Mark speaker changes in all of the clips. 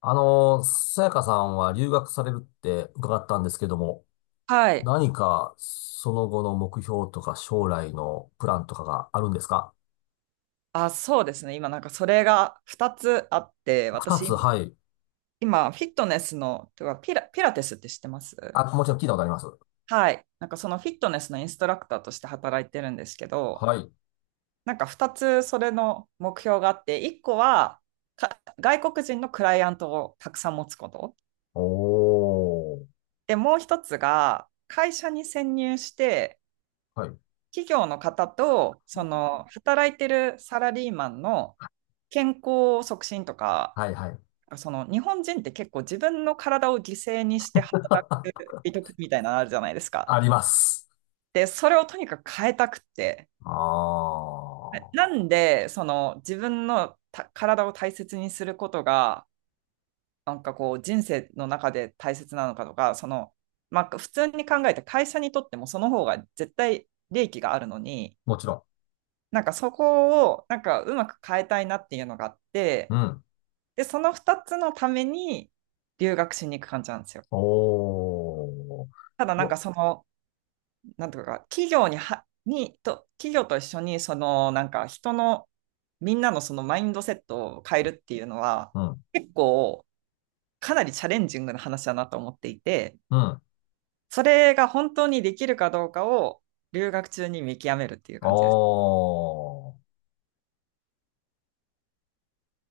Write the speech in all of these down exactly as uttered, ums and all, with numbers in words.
Speaker 1: あの、さやかさんは留学されるって伺ったんですけども、
Speaker 2: はい。
Speaker 1: 何かその後の目標とか将来のプランとかがあるんですか？
Speaker 2: あ、そうですね。今なんかそれがふたつあって、
Speaker 1: 二つ、
Speaker 2: 私
Speaker 1: はい。
Speaker 2: 今フィットネスの、てかピラ、ピラテスって知ってます？
Speaker 1: あ、もちろん聞いたことあります。
Speaker 2: はい。なんかそのフィットネスのインストラクターとして働いてるんですけど、
Speaker 1: はい。
Speaker 2: なんかふたつそれの目標があって、いっこはか外国人のクライアントをたくさん持つこと。
Speaker 1: おー。
Speaker 2: で、もうひとつが会社に潜入して、
Speaker 1: はい。
Speaker 2: 企業の方とその働いてるサラリーマンの健康促進とか、
Speaker 1: はいはい。
Speaker 2: その日本人って結構自分の体を犠牲にして働く 美徳みたいなのあるじゃないですか。
Speaker 1: あります。
Speaker 2: で、それをとにかく変えたくて。
Speaker 1: ああ。
Speaker 2: なんで、その自分のた体を大切にすることが、なんかこう人生の中で大切なのかとか、その、まあ普通に考えて会社にとってもその方が絶対利益があるのに、
Speaker 1: もちろ
Speaker 2: なんかそこをなんかうまく変えたいなっていうのがあって、
Speaker 1: ん。うん。
Speaker 2: で、そのふたつのために留学しに行く感じなんですよ。
Speaker 1: おー。
Speaker 2: ただ
Speaker 1: い
Speaker 2: なん
Speaker 1: や、
Speaker 2: かその、なんとか、企業には、に、と、企業と一緒に、その、なんか、人の、みんなのそのマインドセットを変えるっていうのは、
Speaker 1: うん。
Speaker 2: 結構、かなりチャレンジングな話だなと思っていて、
Speaker 1: うん。
Speaker 2: それが本当にできるかどうかを留学中に見極めるっていう
Speaker 1: お
Speaker 2: 感じです。
Speaker 1: ー。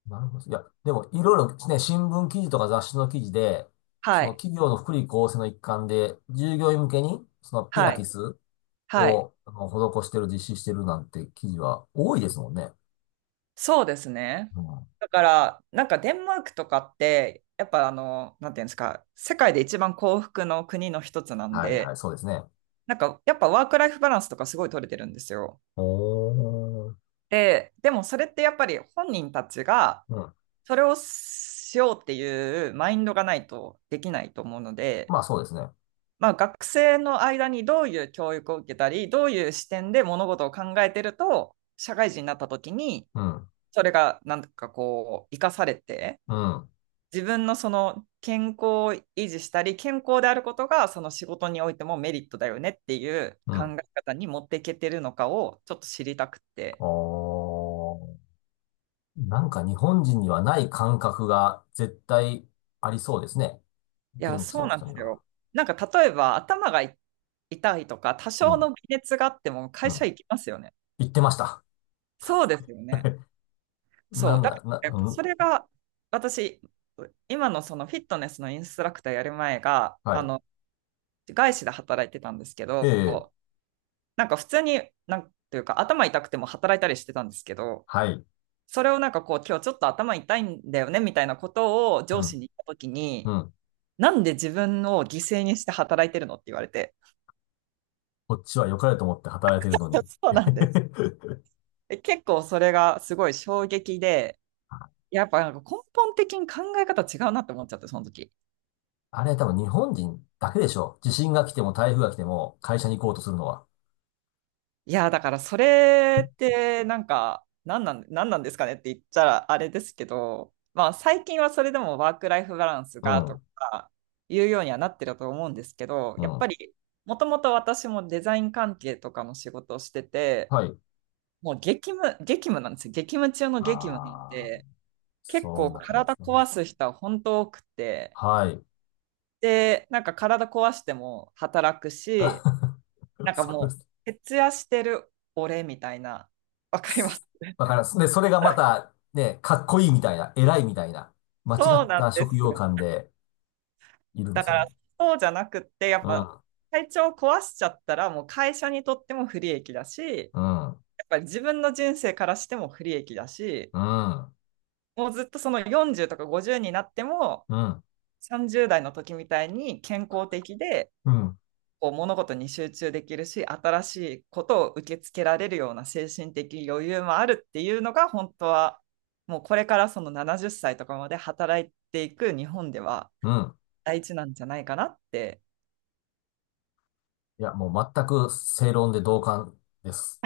Speaker 1: なるほど。いや、でも、いろいろね、新聞記事とか雑誌の記事で、そ
Speaker 2: は
Speaker 1: の
Speaker 2: い。
Speaker 1: 企業の福利厚生の一環で、従業員向けに、そのピラ
Speaker 2: は
Speaker 1: テ
Speaker 2: い。
Speaker 1: ィス
Speaker 2: はい。
Speaker 1: を、あの、施してる、実施してるなんて記事は多いですもんね。
Speaker 2: そうですね。
Speaker 1: うん。
Speaker 2: だから、なんかデンマークとかって、やっぱあの、なんていうんですか、世界で一番幸福の国の一つなん
Speaker 1: はいは
Speaker 2: で、
Speaker 1: い、そうですね。
Speaker 2: なんかやっぱワークライフバランスとかすごい取れてるんですよ。
Speaker 1: おー。
Speaker 2: で、でもそれってやっぱり本人たちが
Speaker 1: うん。
Speaker 2: それをしようっていうマインドがないとできないと思うので、
Speaker 1: まあそうですね。
Speaker 2: まあ、学生の間にどういう教育を受けたり、どういう視点で物事を考えてると、社会人になった時に、
Speaker 1: うん。
Speaker 2: それがなんかこう、生かされて、
Speaker 1: うん。
Speaker 2: 自分のその健康を維持したり、健康であることがその仕事においてもメリットだよねっていう
Speaker 1: う
Speaker 2: 考
Speaker 1: ん。
Speaker 2: え方に持っていけてるのかをちょっと知りたくて。
Speaker 1: おー。なんか日本人にはない感覚が絶対ありそうですね。
Speaker 2: いや、
Speaker 1: 現地
Speaker 2: そう
Speaker 1: の
Speaker 2: なん
Speaker 1: 人
Speaker 2: で
Speaker 1: に
Speaker 2: すよ。
Speaker 1: は。
Speaker 2: なんか例えば頭がい痛いとか、多
Speaker 1: う
Speaker 2: 少
Speaker 1: ん。
Speaker 2: の微熱があっても
Speaker 1: う
Speaker 2: 会社
Speaker 1: ん。
Speaker 2: 行きますよね。
Speaker 1: 言ってました。
Speaker 2: そうですよね。
Speaker 1: な
Speaker 2: そう。
Speaker 1: ん
Speaker 2: だか
Speaker 1: だ、な、
Speaker 2: らやっぱ
Speaker 1: う
Speaker 2: そ
Speaker 1: ん
Speaker 2: れが私、今のそのフィットネスのインストラクターやる前が、
Speaker 1: は
Speaker 2: あ
Speaker 1: い。
Speaker 2: の、外資で働いてたんですけ
Speaker 1: え
Speaker 2: ど、
Speaker 1: え、
Speaker 2: なんか普通に、なんていうか頭痛くても働いたりしてたんですけど、
Speaker 1: はい。
Speaker 2: それをなんかこう、今日ちょっと頭痛いんだよねみたいなことを
Speaker 1: う
Speaker 2: 上司
Speaker 1: ん、
Speaker 2: に言ったときに、
Speaker 1: うん。
Speaker 2: なんで自分を犠牲にして働いてるのって言われて。
Speaker 1: こっちは良かれと思って働いてるの に。
Speaker 2: そうなんです。え結構それがすごい衝撃で、やっぱなんか根本的に考え方違うなって思っちゃって、その時。
Speaker 1: あれ多分日本人だけでしょ。地震が来ても台風が来ても会社に行こうとするのは。
Speaker 2: いや、だからそれってなんか、なんなん、なんなんですかねって言ったらあれですけど、まあ最近はそれでもワークライフバランス
Speaker 1: う
Speaker 2: がと
Speaker 1: ん、
Speaker 2: かいうようにはなってると思うんですけど、
Speaker 1: う
Speaker 2: やっぱ
Speaker 1: ん。
Speaker 2: りもともと私もデザイン関係とかの仕事をしてて、
Speaker 1: はい。
Speaker 2: もう激務、激務なんですよ。激務中の
Speaker 1: あ
Speaker 2: 激務なん
Speaker 1: あ、
Speaker 2: で、結
Speaker 1: そん
Speaker 2: 構
Speaker 1: な感じで
Speaker 2: 体
Speaker 1: すね。
Speaker 2: 壊す人は本当多くて、
Speaker 1: はい。
Speaker 2: で、なんか体壊しても働くし、なんか
Speaker 1: そう
Speaker 2: も
Speaker 1: で
Speaker 2: う、徹夜してる俺みたいな、わかりま
Speaker 1: す。
Speaker 2: す。
Speaker 1: すだから、で、それがまた、ね、かっこいいみたいな、偉いみたいな、間違
Speaker 2: そう
Speaker 1: っ
Speaker 2: なん
Speaker 1: た
Speaker 2: で
Speaker 1: 職
Speaker 2: す
Speaker 1: 業
Speaker 2: よ。
Speaker 1: 観でいるんで
Speaker 2: だ
Speaker 1: す
Speaker 2: か
Speaker 1: よ
Speaker 2: ら、
Speaker 1: ね。
Speaker 2: そうじゃなくって、やっ
Speaker 1: う
Speaker 2: ぱ、
Speaker 1: ん、
Speaker 2: 体調を壊しちゃったら、もう会社にとっても不利益だし、
Speaker 1: うん、
Speaker 2: やっぱり自分の人生からしても不利益だし、
Speaker 1: うん、
Speaker 2: もうずっとそのよんじゅうとかごじゅうになっても、
Speaker 1: うん、
Speaker 2: さんじゅう代の時みたいに健康的で、
Speaker 1: うん、
Speaker 2: こう物事に集中できるし新しいことを受け付けられるような精神的余裕もあるっていうのが本当はもうこれからそのななじゅっさいとかまで働いていく日本では
Speaker 1: うん。
Speaker 2: 大事なんじゃないかなって。
Speaker 1: いや、もう全く正論で同感です。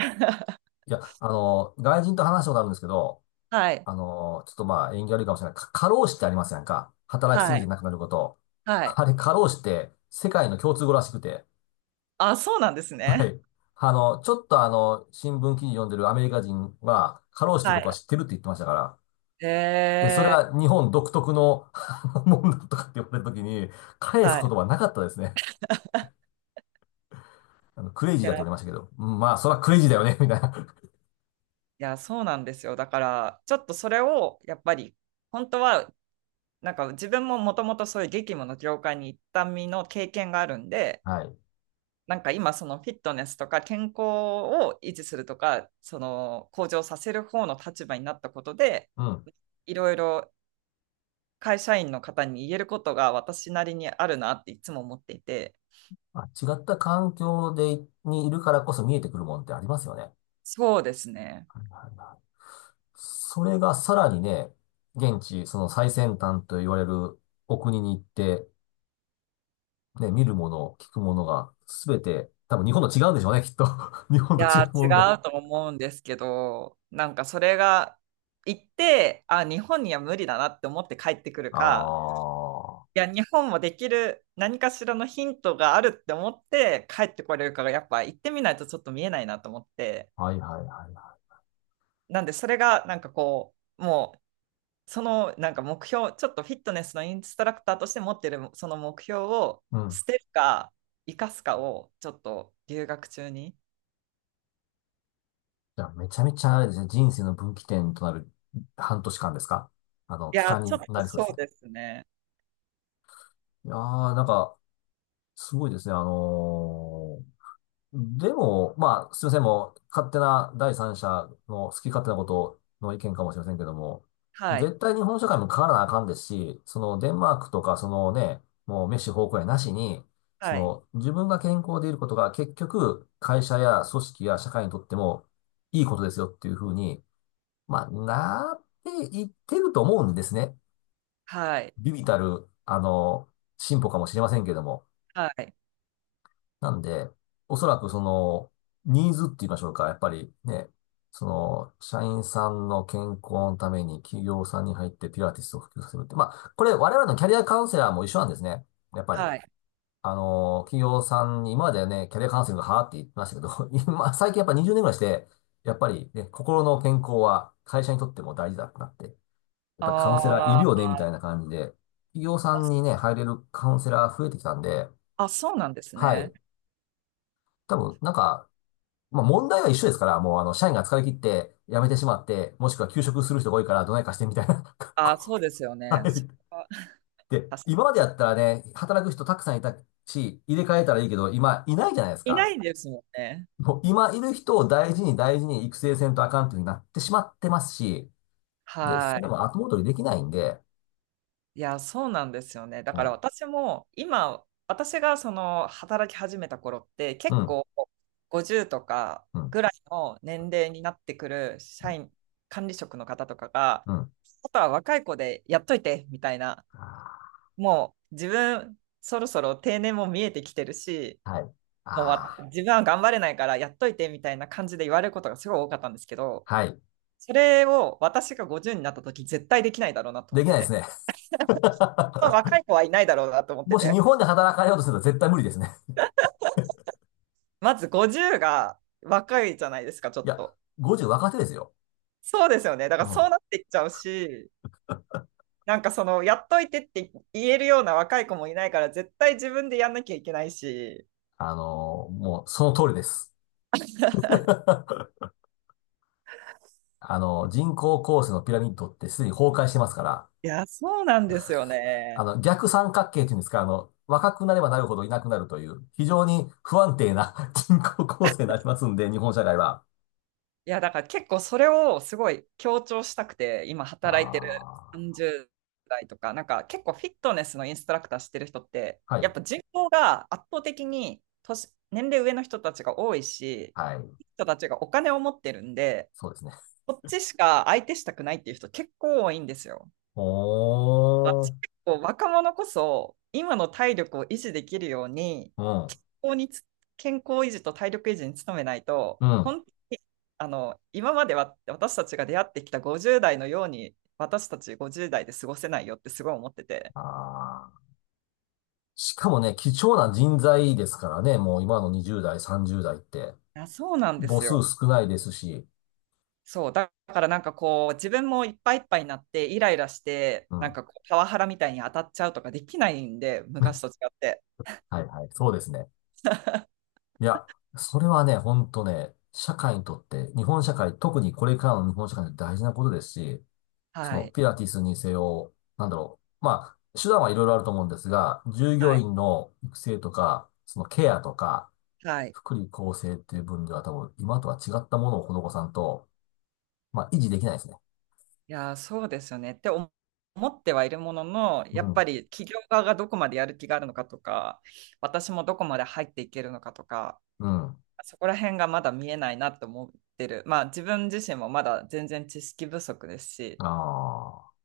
Speaker 1: いや、あの、外人と話したことあるんですけど、
Speaker 2: はい
Speaker 1: あの、ちょっとまあ、縁起悪いかもしれない。か過労死ってありますやんか。働きす
Speaker 2: は
Speaker 1: ぎて
Speaker 2: い
Speaker 1: なくなること。
Speaker 2: はい。
Speaker 1: あれ、過労死って世界の共通語らしくて。
Speaker 2: あ、そうなんです
Speaker 1: は
Speaker 2: ね。
Speaker 1: い。あの、ちょっとあの、新聞記事読んでるアメリカ人は、過労死っていう
Speaker 2: は
Speaker 1: ことは
Speaker 2: い。
Speaker 1: 知ってるって言ってましたから。で、それ
Speaker 2: え
Speaker 1: は日本独特のあのもんだとかって言われたときに、
Speaker 2: ー、
Speaker 1: 返す
Speaker 2: は
Speaker 1: 言
Speaker 2: い。
Speaker 1: 葉なかったですね。あの、クレイジー
Speaker 2: い
Speaker 1: だっ
Speaker 2: や
Speaker 1: て言われまし
Speaker 2: い
Speaker 1: たけど。うんまあ、そらクレイジーだよね、みたいな。
Speaker 2: やそうなんですよ、だからちょっとそれをやっぱり本当はなんか自分ももともとそういう激務の業界に行った身の経験があるんで、
Speaker 1: はい。
Speaker 2: なんか今そのフィットネスとか健康を維持するとかその向上させる方の立場になったことで
Speaker 1: うん。
Speaker 2: いろいろ会社員の方に言えることが私なりにあるなっていつも思っていて。
Speaker 1: あ、違った環境で、にいるからこそ見えてくるもんってありますよね。
Speaker 2: そうですね。
Speaker 1: はいはいはい。それがさらにね、現地、その最先端と言われるお国に行って、ね、見るもの、聞くものが、すべて、多分日本と違うんでしょうね、きっと。日本
Speaker 2: い
Speaker 1: と違
Speaker 2: や
Speaker 1: うもんが。
Speaker 2: ー違うと思うんですけどなんかそれが行ってあ日本には無理だなって思って帰ってくる
Speaker 1: あ
Speaker 2: か、
Speaker 1: あ、は
Speaker 2: いや日本もできる何かしらのヒントがあるって思って帰ってこれるかがやっぱ行ってみないとちょっと見えないなと思って。
Speaker 1: いはいはいは
Speaker 2: なんで、それがなんかこう、もう、そのなんか目標、ちょっとフィットネスのインストラクターとして持ってるその目標を
Speaker 1: い。うん。
Speaker 2: 捨てるか、生かすかをちょっと留学中に。い
Speaker 1: じゃあ、めちゃめちゃあれですね、人生の分岐点となる半年間ですか？あの、期
Speaker 2: や、
Speaker 1: 間
Speaker 2: ちょっ
Speaker 1: に
Speaker 2: と
Speaker 1: なりそう
Speaker 2: そ
Speaker 1: です
Speaker 2: う
Speaker 1: ね。
Speaker 2: ですね。
Speaker 1: いやー、なんか、すごいですね。あのーでも、まあ、すいません、もう、勝手な第三者の好き勝手なことの意見かもしれませんけども、
Speaker 2: はい、
Speaker 1: 絶対日本社会も変わらなあかんですし、そのデンマークとか、そのね、もうメッシ方向やなしに、そ
Speaker 2: はい、
Speaker 1: の自分が健康でいることが結局、会社や組織や社会にとってもいいことですよっていうふうに、まあ、なっていってると思うんですね。
Speaker 2: はい、
Speaker 1: 微々たる、あの、進歩かもしれませんけども。
Speaker 2: はい、
Speaker 1: なんで、おそらくその、ニーズって言いましょうか。やっぱりね、その、社員さんの健康のために企業さんに入ってピラティスを普及させるって。まあ、これ我々のキャリアカウンセラーも一緒なんですね。やっぱり。
Speaker 2: はい。
Speaker 1: あの、企業さんに、今まではね、キャリアカウンセリングはーって言ってましたけど、今、最近やっぱにじゅうねんぐらいして、やっぱりね、心の健康は会社にとっても大事だってなって、やっ
Speaker 2: あ
Speaker 1: ぱりカウンセラーいるよ
Speaker 2: ー、
Speaker 1: ね、みたいな感じで、企業さんにね、入れるカウンセラー増えてきたんで、
Speaker 2: あ、そうなんです
Speaker 1: はい。
Speaker 2: ね。
Speaker 1: 多分、なんか、まあ問題は一緒ですから、もうあの、社員が疲れ切って辞めてしまって、もしくは休職する人が多いからどないかしてみたいな。
Speaker 2: あー
Speaker 1: こ
Speaker 2: そうですよ
Speaker 1: うは
Speaker 2: ね。そ
Speaker 1: い。
Speaker 2: こは
Speaker 1: で、
Speaker 2: 確か
Speaker 1: 今までやったらね、働く人たくさんいたし、入れ替えたらいいけど、今いないじゃないです
Speaker 2: にいな
Speaker 1: か。
Speaker 2: いですもんね。
Speaker 1: もう今いる人を大事に大事に育成せんとあかんっていうふうになってしまってますし、で、
Speaker 2: は
Speaker 1: それ
Speaker 2: い。
Speaker 1: も後戻りできないんで、
Speaker 2: いや、そうなんですよね。だから
Speaker 1: ね
Speaker 2: 私も今、私がその働き始めた頃って
Speaker 1: う
Speaker 2: 結
Speaker 1: ん、
Speaker 2: 構ごじゅうとか
Speaker 1: うん、
Speaker 2: ぐらいの年齢になってくる社員、管理職の方とかが、
Speaker 1: うん。
Speaker 2: あとは若い子でやっといてみたいな、
Speaker 1: あ
Speaker 2: もう自分そろそろ定年も見えてきてるし、
Speaker 1: ーはい。
Speaker 2: もうわ
Speaker 1: ああ、
Speaker 2: 自分は頑張れないからやっといてみたいな感じで言われることがすごい多かったんですけど、
Speaker 1: はい。
Speaker 2: それを私がごじゅうになった時絶対できないだろうなと
Speaker 1: で
Speaker 2: 思っ
Speaker 1: きな
Speaker 2: て
Speaker 1: いです
Speaker 2: て、
Speaker 1: ね。
Speaker 2: 若い子はいないだろうなと思って
Speaker 1: もし
Speaker 2: て。
Speaker 1: 日本で働かれようとすると絶対無理ですね。
Speaker 2: まずごじゅうが若いじゃないですか、ちょ
Speaker 1: い
Speaker 2: っ
Speaker 1: や、
Speaker 2: と。
Speaker 1: ごじゅう若手ですよ。
Speaker 2: そうですよね。だ
Speaker 1: う
Speaker 2: からそう
Speaker 1: ん
Speaker 2: なっていっちゃうし、なんかその、やっといてって言えるような若い子もいないから、絶対自分でやんなきゃいけないし。
Speaker 1: あの、もうその通りです。あの、人工構成のピラミッドってすでに崩壊してますから、
Speaker 2: いや、そうなんですよね。
Speaker 1: あの、逆三角形っていうんですか、あの、若くなればなるほどいなくなるという、非常に不安定な 人口構成になりますんで、日本社会は。
Speaker 2: いや、だから結構それをすごい強調したくて、今働いてる
Speaker 1: あ
Speaker 2: さんじゅう代とか、なんか結構フィットネスのインストラクターしてる人って、
Speaker 1: あ、は
Speaker 2: や
Speaker 1: い、
Speaker 2: っぱ人口が圧倒的に年、年齢上の人たちが多いし、
Speaker 1: はい、
Speaker 2: 人たちがお金を持ってるんで、
Speaker 1: そうですね。
Speaker 2: こっちしか相手したくないっていう人結構多いんですよ。
Speaker 1: お
Speaker 2: 私
Speaker 1: ー、
Speaker 2: 結構若者こそ今の体力を維持できるように
Speaker 1: うん、
Speaker 2: 健康につ健康維持と体力維持に努めないと
Speaker 1: うん。
Speaker 2: 本当に、あの今までは私たちが出会ってきたごじゅう代のように私たちごじゅう代で過ごせないよってすごい思ってて。
Speaker 1: あーしかもね、貴重な人材ですからね、もう今のに代、さん代って、
Speaker 2: いやそうなんで
Speaker 1: 母
Speaker 2: す
Speaker 1: 数
Speaker 2: よ。
Speaker 1: 少ないですし、
Speaker 2: そうだからなんかこう自分もいっぱいいっぱいになってイライラして
Speaker 1: う
Speaker 2: なん
Speaker 1: ん、
Speaker 2: かこうパワハラみたいに当たっちゃうとかできないんで昔と違って。
Speaker 1: はい、はい、そうですね。いや、それはね、ほんとね、社会にとって、日本社会、特にこれからの日本社会にとって大事なことですし、そ
Speaker 2: は
Speaker 1: の
Speaker 2: い、
Speaker 1: ピラティスにせよ、なんだろう。まあ、手段はいろいろあると思うんですが、従
Speaker 2: は
Speaker 1: 業
Speaker 2: い
Speaker 1: 員の育成とか、そのケアとか、
Speaker 2: はい。
Speaker 1: 福利厚生っていう分では多分、今とは違ったものを施さんと、まあ、維持できないですね。
Speaker 2: いやー、そうですよねって思思ってはいるものの、
Speaker 1: う
Speaker 2: やっ
Speaker 1: ん。
Speaker 2: ぱり企業側がどこまでやる気があるのかとか、私もどこまで入っていけるのかとか、
Speaker 1: うん。
Speaker 2: そこら辺がまだ見えないなと思ってる。まあ自分自身もまだ全然知識不足です
Speaker 1: あ
Speaker 2: し、
Speaker 1: あ。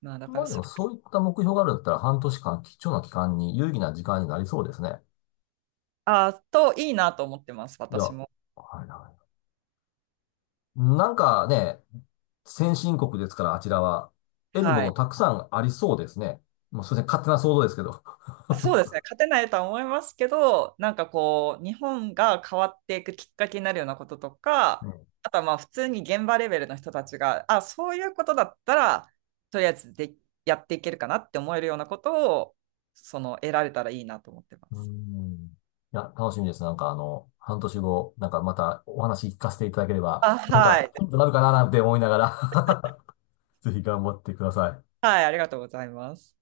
Speaker 2: まあだか
Speaker 1: ま
Speaker 2: ら
Speaker 1: あで
Speaker 2: そ
Speaker 1: も、
Speaker 2: れ、
Speaker 1: そういった目標があるんだったら、半年間、貴重な期間に、有意義な時間になりそうですね。
Speaker 2: あーといいなと思ってます、
Speaker 1: いや、
Speaker 2: 私
Speaker 1: は
Speaker 2: も。
Speaker 1: いはい。なんかね、先進国ですから、あちらは。得るも
Speaker 2: はい。
Speaker 1: のたくさんありそうですね。もうすいません、勝手な想像ですけど。
Speaker 2: そうです ね、勝てないとは思いますけど、なんかこう、日本が変わっていくきっかけになるようなこととか、
Speaker 1: うん。
Speaker 2: あとはまあ普通に現場レベルの人たちが、あ、そういうことだったら、とりあえずでやっていけるかなって思えるようなことを、その、得られたらいいなと思ってま
Speaker 1: う
Speaker 2: す。
Speaker 1: んいや、楽しみです。なんかあの、半年後、なんかまたお話聞かせていただけれ
Speaker 2: あ、
Speaker 1: ば、なん
Speaker 2: は
Speaker 1: か
Speaker 2: い。
Speaker 1: ヒントになるかななんて思いながら ぜひ頑張ってください。
Speaker 2: はい、ありがとうございます。